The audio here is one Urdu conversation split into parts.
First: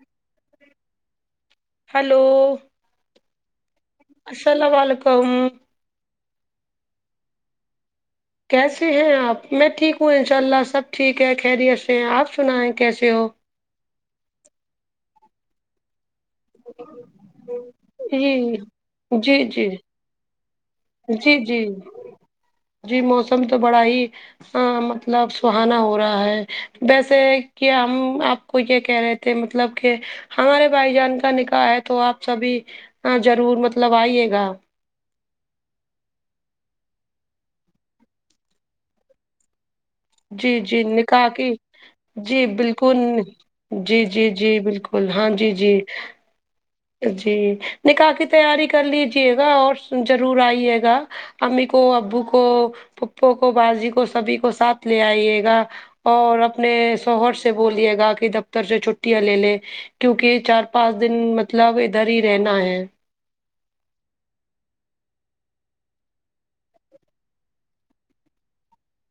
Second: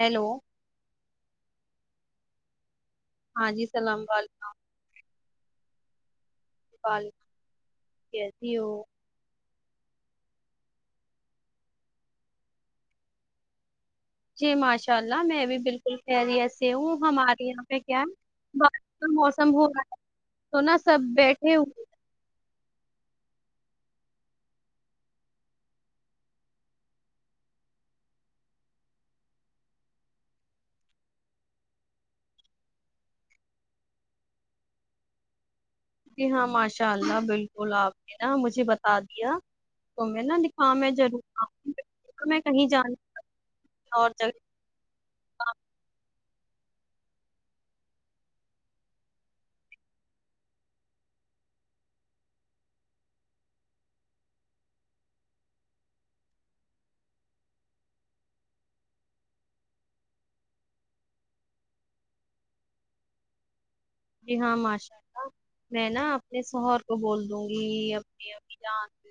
ہیلو ہیلو ہاں جی سلام وعلیکم السلام وعلیکم وعلیکم کیسی ہو کیسے ہیں آپ میں ٹھیک ہوں ان شاء اللہ سب ٹھیک ہے خیریت سے ہیں آپ سنائیں کیسے ہو جی ماشاء اللہ میں بھی بالکل خیریت سے ہوں ہمارے یہاں پہ کیا جی ہے بارش کا جی موسم ہو جی رہا ہے تو ناں جی جی جی موسم تو بڑا ہی مطلب سہانا ہو رہا ہے ویسے کہ ہم آپ کو یہ کہہ رہے تھے مطلب کہ ہمارے بھائی جان کا نکاح ہے تو آپ سب ہی ہاں جرور مطلب آئیے گا جی ہاں ماشاء اللہ بالکل آپ نے نا مجھے بتا دیا تو میں نا جی نکاح جی میں زارور نکاح کی آؤں گی تو جی میں کہیں بالکل جانا جی اور جی جگہ جی بالکل ہاں جی کا- جی جی نکاح کی تیاری کر لیجیے گا اور زارور آئیے گا امی کو ابو کو پھپو کو باجی کو سبھی کو ساتھ لے آئیے گا اور اپنے شوہر سے بولیے گا کہ دفتر سے چھٹیاں لے لے کیونکہ چار پانچ دن مطلب ادھر ہی رہنا ہے جی ہاں ماشاء اللہ میں نا اپنے سوہر کو بول دوں گی اپنی امی جان سے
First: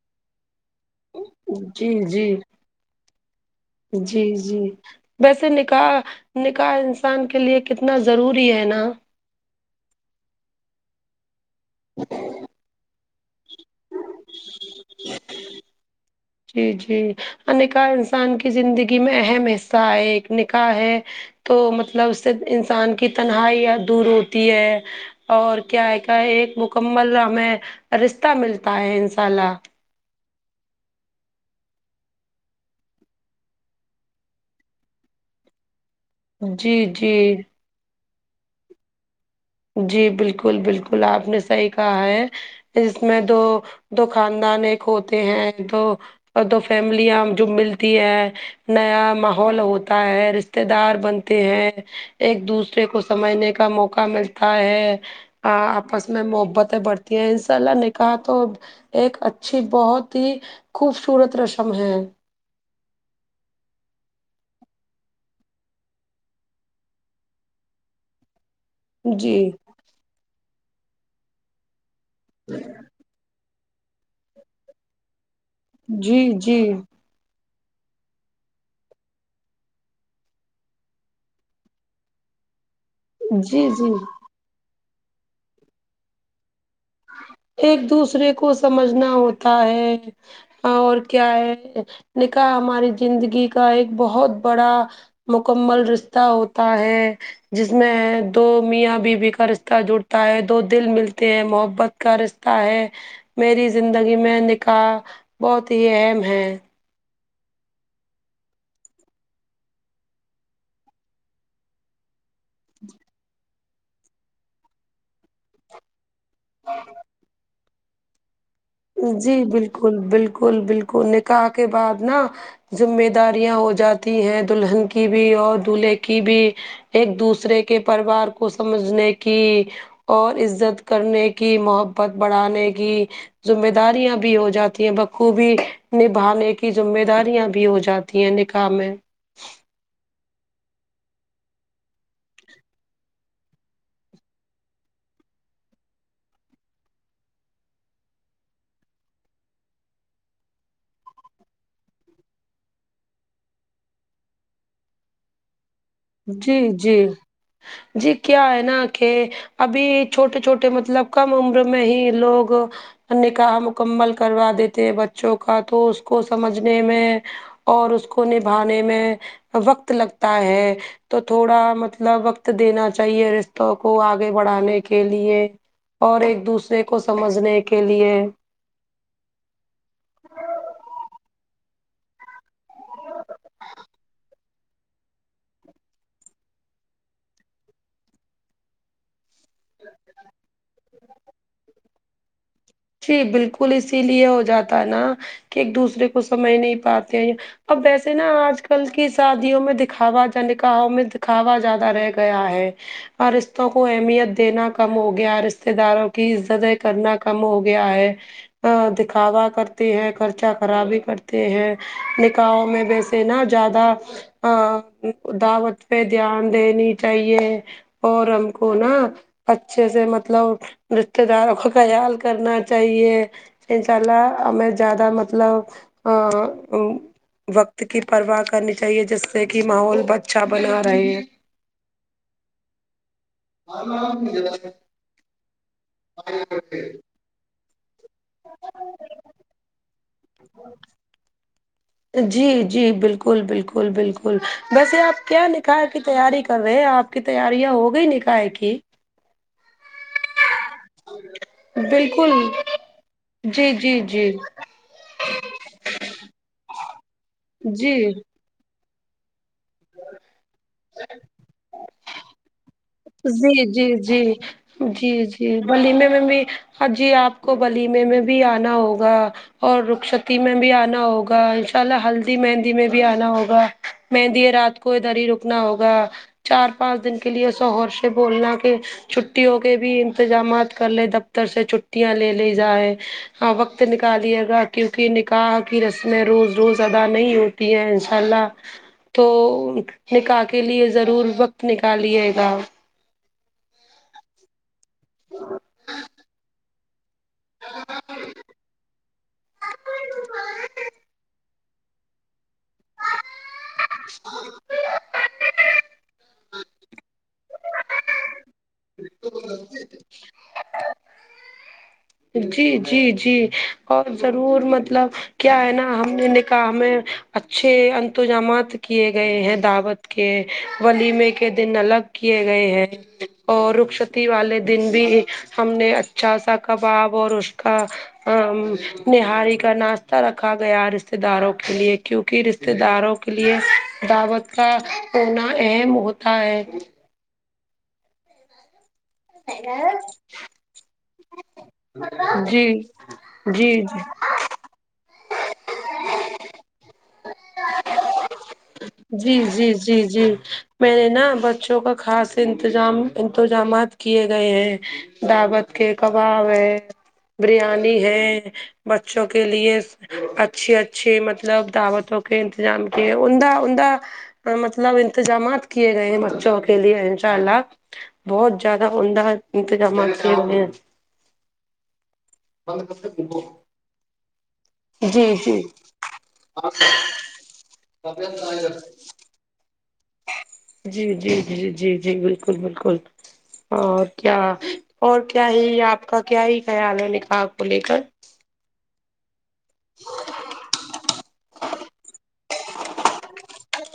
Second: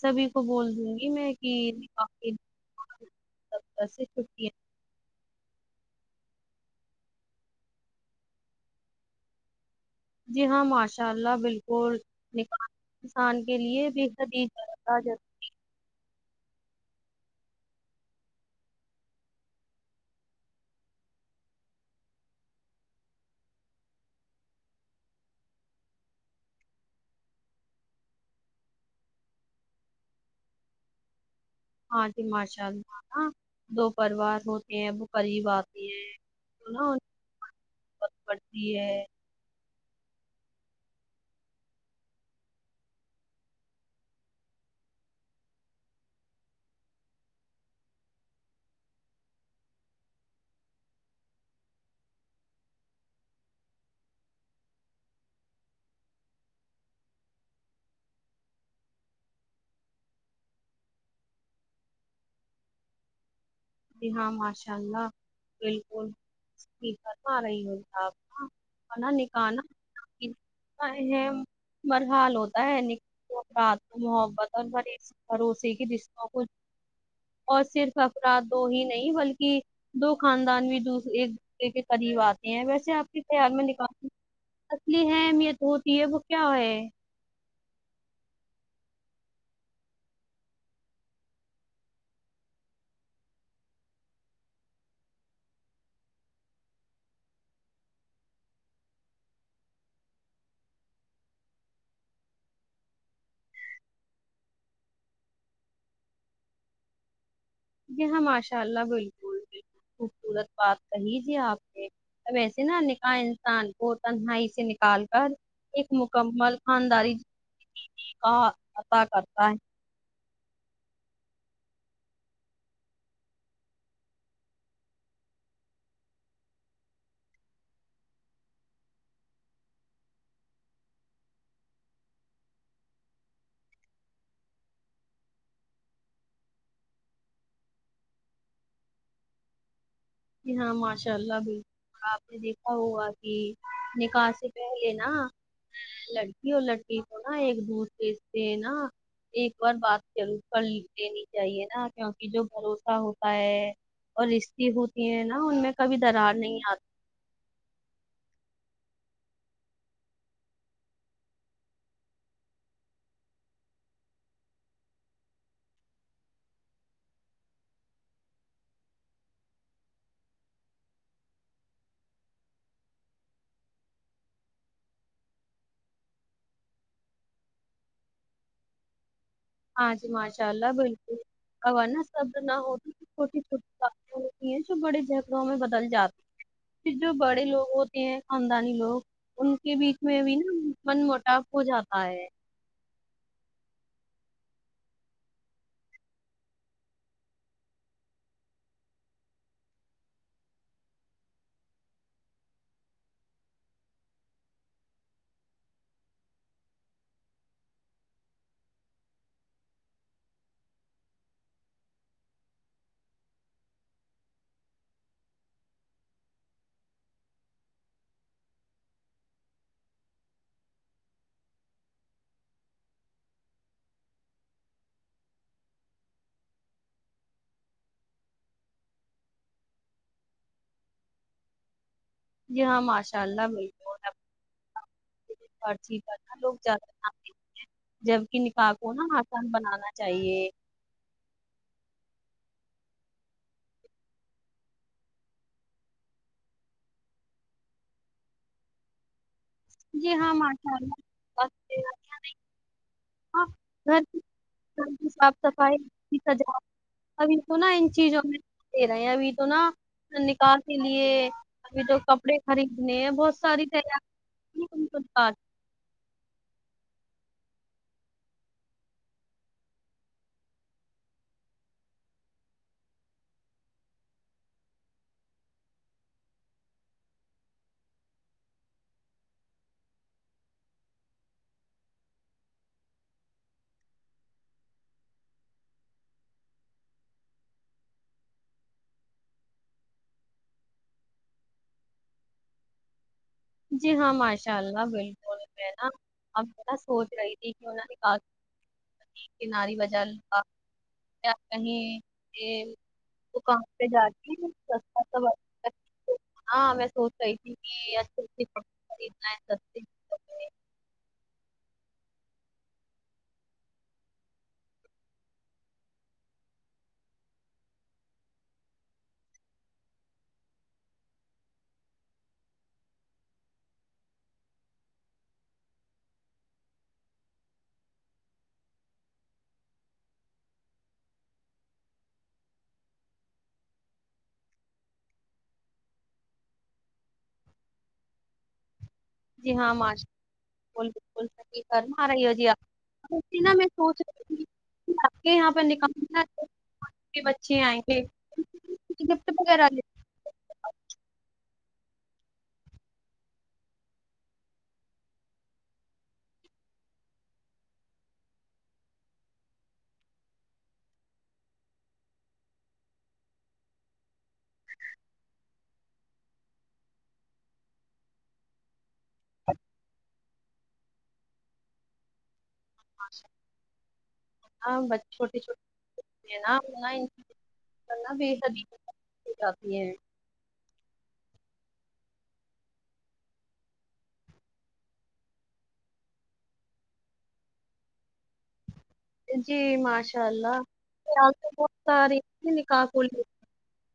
سبھی کو بول دوں گی میں کہ جی جی آپس چھٹی ہے [inaudible] ویسے نکاح نکاح انسان کے لیے کتنا ضروری ہے نا جی ہاں ماشاء اللہ بالکل نکاح انسان کے لیے بھی بےحد ہی جی جی ہ نکاح انسان کی زندگی میں اہم حصہ ہے ایک نکاح ہے تو مطلب اس سے انسان کی تنہائیاں دور ہوتی ہے اور کیا ہے کیا ایک مکمل ہمیں رستہ ملتا ہے انساء اللہ ہاں جی ماشاء اللہ ناں دو پروار ہوتے ہیں وہ قریب آتے ہیں جی جی با پڑتی ہے جی بالکل بالکل آپ نے صحیح کہا ہے اس میں دو دو خاندان ایک ہوتے ہیں تو اور دو فیملیاں جو ملتی ہے نیا ماحول ہوتا ہے رشتے دار بنتے ہیں ایک دوسرے کو سمجھنے کا موقع ملتا ہے آپس میں محبتیں بڑھتی ہیں انساء اللہ نکاح تو ایک اچھی بہت ہی خوبصورت رسم ہے جی ہاں ماشاء اللہ بالکل ٹھیک فرما رہی ہو آپ نا انا جی نکاح ناں ہے برحال ہوتا ہے رات محبت اور مری بھروسے کی جی رشتوں کو جی اور صرف افراد تو ہی نہیں بلکہ دو خاندان بھی دو ایک دوسرے کے قریب آتے ہیں ویسے آپ ا تیار میں جی جی نکالتی اصلی ہے اہمیت ہوتی ہے وہ کیا ہے ایک دوسرے کو سمجھنا ہوتا ہے اور کیا ہے نکاح ہماری زندگی کا ایک بہت بڑا مکمل رشتہ ہوتا ہے جس میں دو میاں بیوی کا رشتہ جڑتا ہے دو دل ملتے ہیں محب محبت کا رشتہ ہے میری زندگی میں نکاح بہت ہی اہم ہے جی ہاں ماشاء اللہ بالکل بالکل خوبصورت بات کہی جی آپ نے ویسے نا نکاح انسان کو تنہائی سے نکال کر ایک مکمل خانداری کا عطا جی کرتا ہے بالکل بالکل بالکل نکاح کے بعد نا ذمہ داریاں ہو جاتی ہیں دلہن کی بھی اور دولہے کی بھی ایک دوسرے کے پر وار کو سمجھنے کی اور عزت کرنے کی محبت بڑھانے کی ذمہ داریاں بھی ہو جاتی ہیں بخوبی نبھانے کی ذمہ داریاں بھی ہو جاتی ہیں نکاح میں جی ہاں ماشاء اللہ بالکل آپ نے دیکھا ہوا کہ نکاح سے پہلے نا لڑکی اور لڑکے کو نا ایک دوسرے سے نا ایک بار بات ضرور کر لینی چاہیے نا کیونکہ جو بھروسہ ہوتا ہے اور رشتے ہوتے ہیں نا ان میں کبھی درار نہیں جی آتی جی جی کیا ہے نا کہ ابھی چھوٹے چھوٹے مطلب کم عمر میں ہی لوگ نکاح مکمل کروا دیتے ہیں بچوں کا تو اس کو سمجھنے میں اور اس کو نبھانے میں وقت لگتا ہے تو تھوڑا مطلب وقت دینا چاہیے رشتوں کو آگے بڑھانے کے لیے اور ایک دوسرے کو سمجھنے کے لیے ہاں جی ماشاء اللہ بالکل ہو نا سب نہ ہوگ چھوٹی چھوٹی باتیں ہو تی ہیں جو بڑے جھگڑوں میں بدل جاتی ہیں پھر جو بڑے لوگ ہوتے ہیں خاندانی لوگ ان کے بیچ میں بھی نا من موٹاپ ہو جاتا ہے جی بالکل اسی لیے ہو جاتا ہے نا کہ ایک دوسرے کو سمجھ نہیں پاتے اب ویسے نا آج کل کی شادیوں میں دکھاوا کا نکاحوں میں دکھاوا زیادہ رہ گیا ہے اور رشتوں کو اہمیت دینا کم ہو گیاہے رشتے داروں کی عزتیں کرنا کم ہو گ گیا اے ا دکھاوا کرتے ہے خرچہ خرابی کرتے ہے نکاح میں بیس نہانہ زیادہ ا دعوت پہ دھیان دینی چاہیے اور ہم کو نا اچھے سے مطلب رشتے داروں کا خیال کرنا چاہیے انشاء اللہ میں زیادہ مطلب آں ام وقت کی پرواہ کرنی چاہیے جس سے کہ ماحول اچھا بنا رہے جی ہاں ماشاء اللہ بالکل اب [unintelligible] جبکہ نکاح کو نا آسان بنانا چاہیے [inaudible] جی جی بالکل بالکل بالکل ویسے آپ کیا نکھار کی تیاری کر رہے ہیں آپ کی تیاریاں ہو گئیں نکاح کی جی ہاں ماشاءاللہ بالکل [unintelligible] جی جی جی کی صاف صفائی کی سجاو ابھی تو نا ان جی چیزوں میں دے رہے ہیں ابھی تو نا نکاح کے لیے ابھی تو کپڑے خریدنے ہے بہت جی ساری جی جی تیاری جی سات جی ولیمے میں بھی ہ جی آپ کو ولیمے میں بھی آنا ہوگا اور رخشتی میں بھی آنا ہوگا ان شاء اللہ ہلدی مہندی میں بھی آنا ہوگا مہندی رات کو ادھر ہی روکنا ہوگا چار پانچ دن کے لیے شوہر سے بولنا کہ چھٹیوں کے بھی انتظامات کر لے دفتر سے چھٹیاں لے لیے جائائے ہاں وقت نکالیے گا کیونکہ نکاح کی رسمیں روز روز ادا نہیں ہو ان شاء اللہ تو نکاح کے لیے ضرور وقت نکالیے ہاں جی ہاں ماشاء اللہ بلکل میں نا آپ نا سوچ رہی تھی کیوں نہ نے آناری وجہ [inaudible] کہیں وہ کام پہ جاتی ہے [unintelligible] ہاں میں سوچ رہی تھی کہ [unintelligible] ہے سستے [inaudible] جی جی جی اور ضرور مطلب کیا ہے نا ہم نے نکاح میں اچھے انتظامات کیے گئے ہیں دعوت کے ولیمے کے دن الگ کیے گئے ہیں اور رکستی والے دن بھی ہم نے اچھا سا کباب اور اس کا ا نہاری کا ناشتہ رکھا گیا رشتے داروں کے لیے کیونک رشتے داروں کے لیے دعوت کا ہونا اہم ہوتا ہے [unintelligible] بلکل بلکل سحی فرما رہی ہو جی اپ میں جی سوچ جی رہی تھی آپ کے یہاں پر نکاح [inaudible] کے بچے آئیں گے گفٹ جی جی وغیرہ جی جی میرے نا بچوں کا خاص انتظام انتظامات کیے گئے ہیں دعوت کے کباب ہے بریانی ہے بچوں کے لیے اچھی اچھی مطلب دعوتوں کے انتظام کیے ان دوت عمدہ مطلب انتظامات کیے گئے ہیں بچوں کے لیے انشاء اللہ بہت زیادہ عمدہ انتظامات کیے ہوے ہیں [unintelligible] ہاں بچ جی چھوٹے جی چھوٹے ہیں نا ننا بے حد ہی کافی ہے جی جی جی جی جی بالکل بالکل اور کیا اور کیا ہی آپ کا کیا ہی خیال ہے نکاح کو لے کر جی ماشاء اللہ آپ بتا رہی تھی نکاح کو لیکر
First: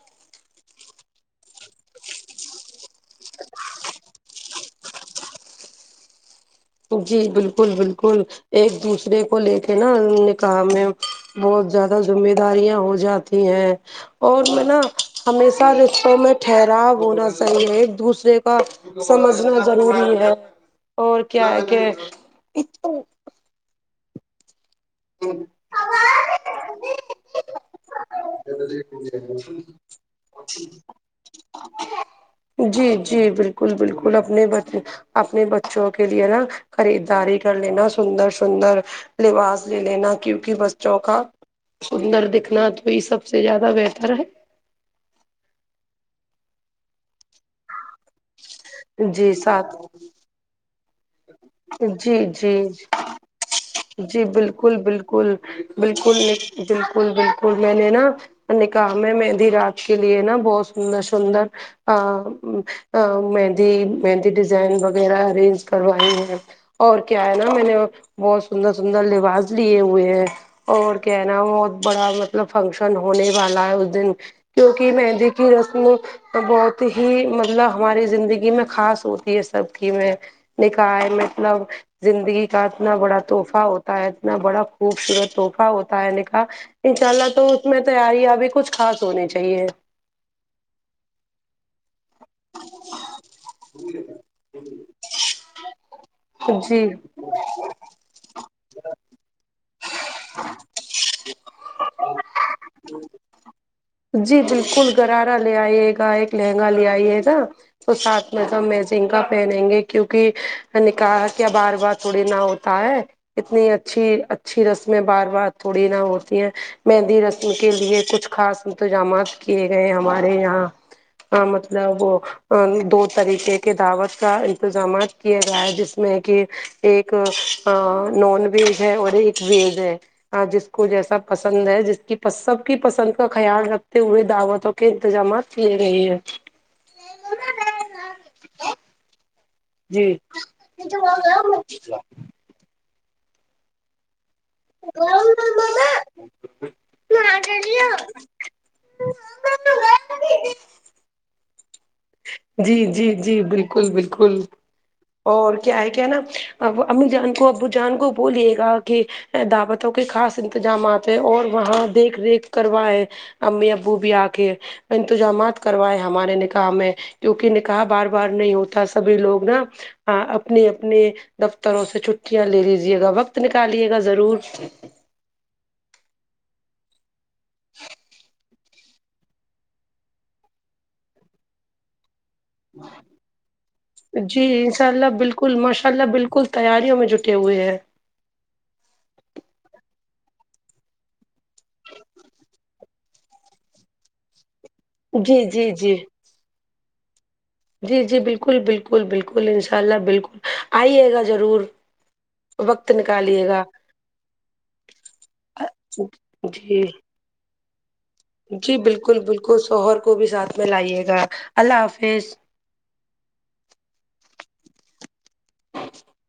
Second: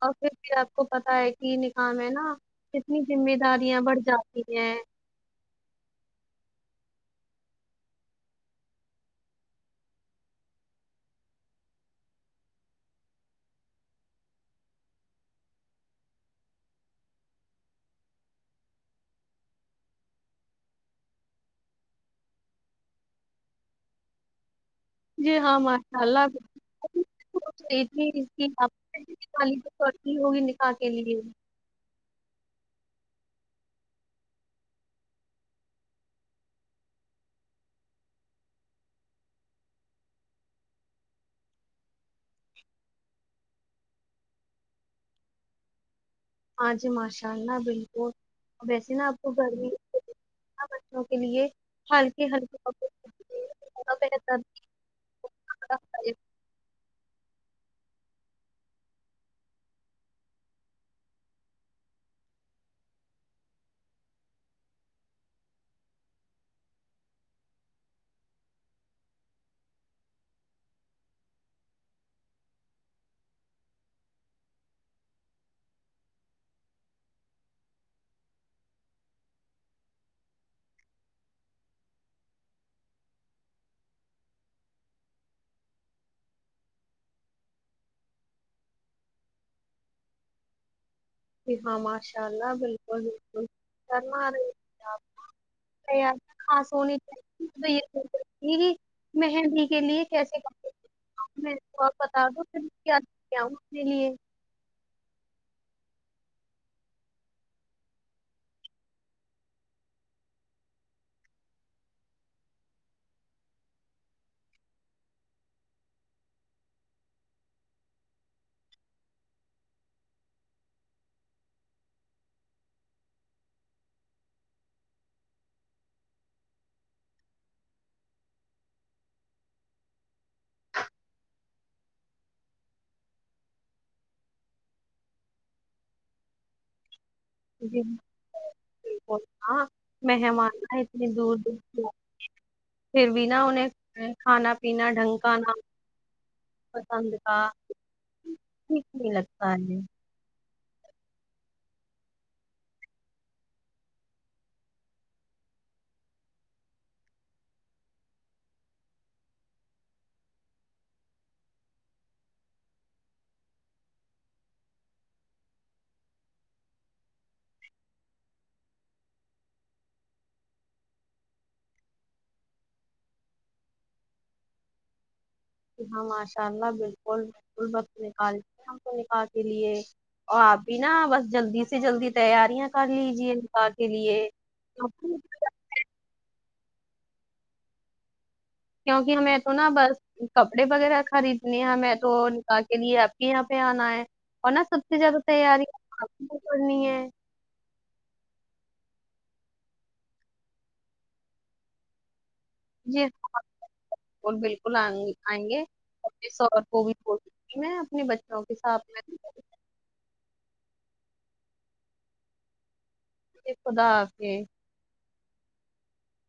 اور پھر بھی آپ کو پتا ہے کہ نکاح میں ہے نا کتنی ذمہ داریاں بڑھ جاتی ہیں جی بالکل بالکل ایک دوسرے کو لے کے نا نکاح میں بہت زیادہ ذمہ داریاں ہو جاتی ہیں اور میں نا ہمیشہ رشتوں میں ٹھہراؤ ہونا صحیح ہے ایک دوسرے کا سمجھنا ضروری ہے اور کیا ہے کہ جی ہاں ماشاء اللہ تھی آپ نکالی تو کرتی ہوگی نکاح کے لیے [unintelligible] جی جی بلکل بلکل اپنے بت اپنے بچوں کے لیے نا خریدداری کر لینا سندر سندر لباز لے لینا کیونکہ بچوں کا سندر دکھنا تو یہ سب سب سے زیادہ بہتر ہے ہاں جی ماشاء اللہ بالکل ویسے نا آپ کو جی گھر بھی ساتھ بچوں کے لیے جی ہلکی ہلکے جی کپڑے پہننا جی بہتر. بالکل بالکل بالکل بالکل بالکل میں نے نا نکاح میں ہے مہندی رات کے لیے نا بہت سندر سندر ا مہندی مہندی ڈیزائن وغیرہ ارینج کروائی ہے اور کیا ہے نا میں نے بہت سندر سندر لباس لیے ہوئے ہیں اور کیا ہے نا بہت بڑا مطلب فنکشن ہونے والا ہے اس دن کیونکہ مہندی کی رسم تو بہت ہی مطلب ہماری زندگی میں خاص ہوتی ہے سب کی میں نکاح ہے مطلب زندگی کا اتنا بڑا تحفہ ہوتا ہے اتنا بڑا خوبصورت تحفہ ہوتا ہے نکاح انشاء اللہ تو اس میں تیاریاں بھی کچھ خاص ہونی چاہیے جی ہاں ماشاء اللہ بالکل بالکل کرنا رہی آپ ارے یار کہاں جی سونی یہ کہ مہندی کے لیے کیسے کپڑے میں کو بتا دوں پھر کیا کیا ہوں اپنے لیے جی بالکل گرارا لے آئی گا ایک لہنگا لے آئیے گا تو ساتھ میں تو میچنگ کا پہنیں گے کیوں کہ نکاح کیا بار بار تھوڑی نہ ہوتا ہے اتنی اچھی اچھی رسمیں بار بار تھوڑی نہ ہوتی ہیں مہندی رسم کے لیے کچھ خاص انتظامات کیے گئے ہمارے یہاں مطلب وہ ا دو طریقے کے دعوت کا انتظامات کیا گیا ہے جس میں کہ ایک نان ویج ہے اور ایک ویج ہے ہاں جس کو جیسا پسند ہے جس کی سب کی پسند کا خیال رکھتے ہوئے دعوتوں کے انتظامات لے رہی ہیں جی اں جی مہمان اتنی دور دور سے پھر بھی نہ انہیں کھانا پنا ڈھنگ نہ پسند کا ٹھیک نہیں لگتا ہے جی جی جی بالکل بالکل اور کیا ہے کیا نا امی جان کو ابو جان کو بولیے گا کہ دعوتوں کے خاص انتظامات ہیں اور وہاں دیکھ ریکھ کروائے امی ابو بھی آ کے انتظامات کروائے ہمارے نکاح میں کیونکہ نکاح بار بار نہیں ہوتا سبھی لوگ نا آ اپنے اپنے دفتروں سے چھٹیاں لے لیجے گا وقت نکالیے گا ضرور ج ہاں ماشاء اللہ بالکل بالکل وقت نکال ہم کو نکاح کے لیے اور آپ بھی نا بس جلدی سے جلدی تیار [unintelligible] کر لیجیے نکاح کے لیے مشاء اللہ بالکل تیاریوں میں جٹے ہوئے ہیں کیونکہ ہمیں تو نا بس کپڑے وغیرہ خریدنے ہیں ہمیں تو نکاح کے لیے آپ کے یہاں پہ آنا ہے اور نا سب اتنی زیادہ جی تیاری جی جی اپن کو کرنی ہے جی جی بالکل بالکل بالکل انشاءاللہ بالکل آئیے گا ضرور وقت جی ہاں نکالیے گا اور بالکل آئیں آئیں گے کو شوہر جی کو بھی بول کے میں اپنے بچے جی بالکل بالکل شوہر کو بھی ساتھ میں لائیے گا اللہ حافظ خدا حافظ [inaudible]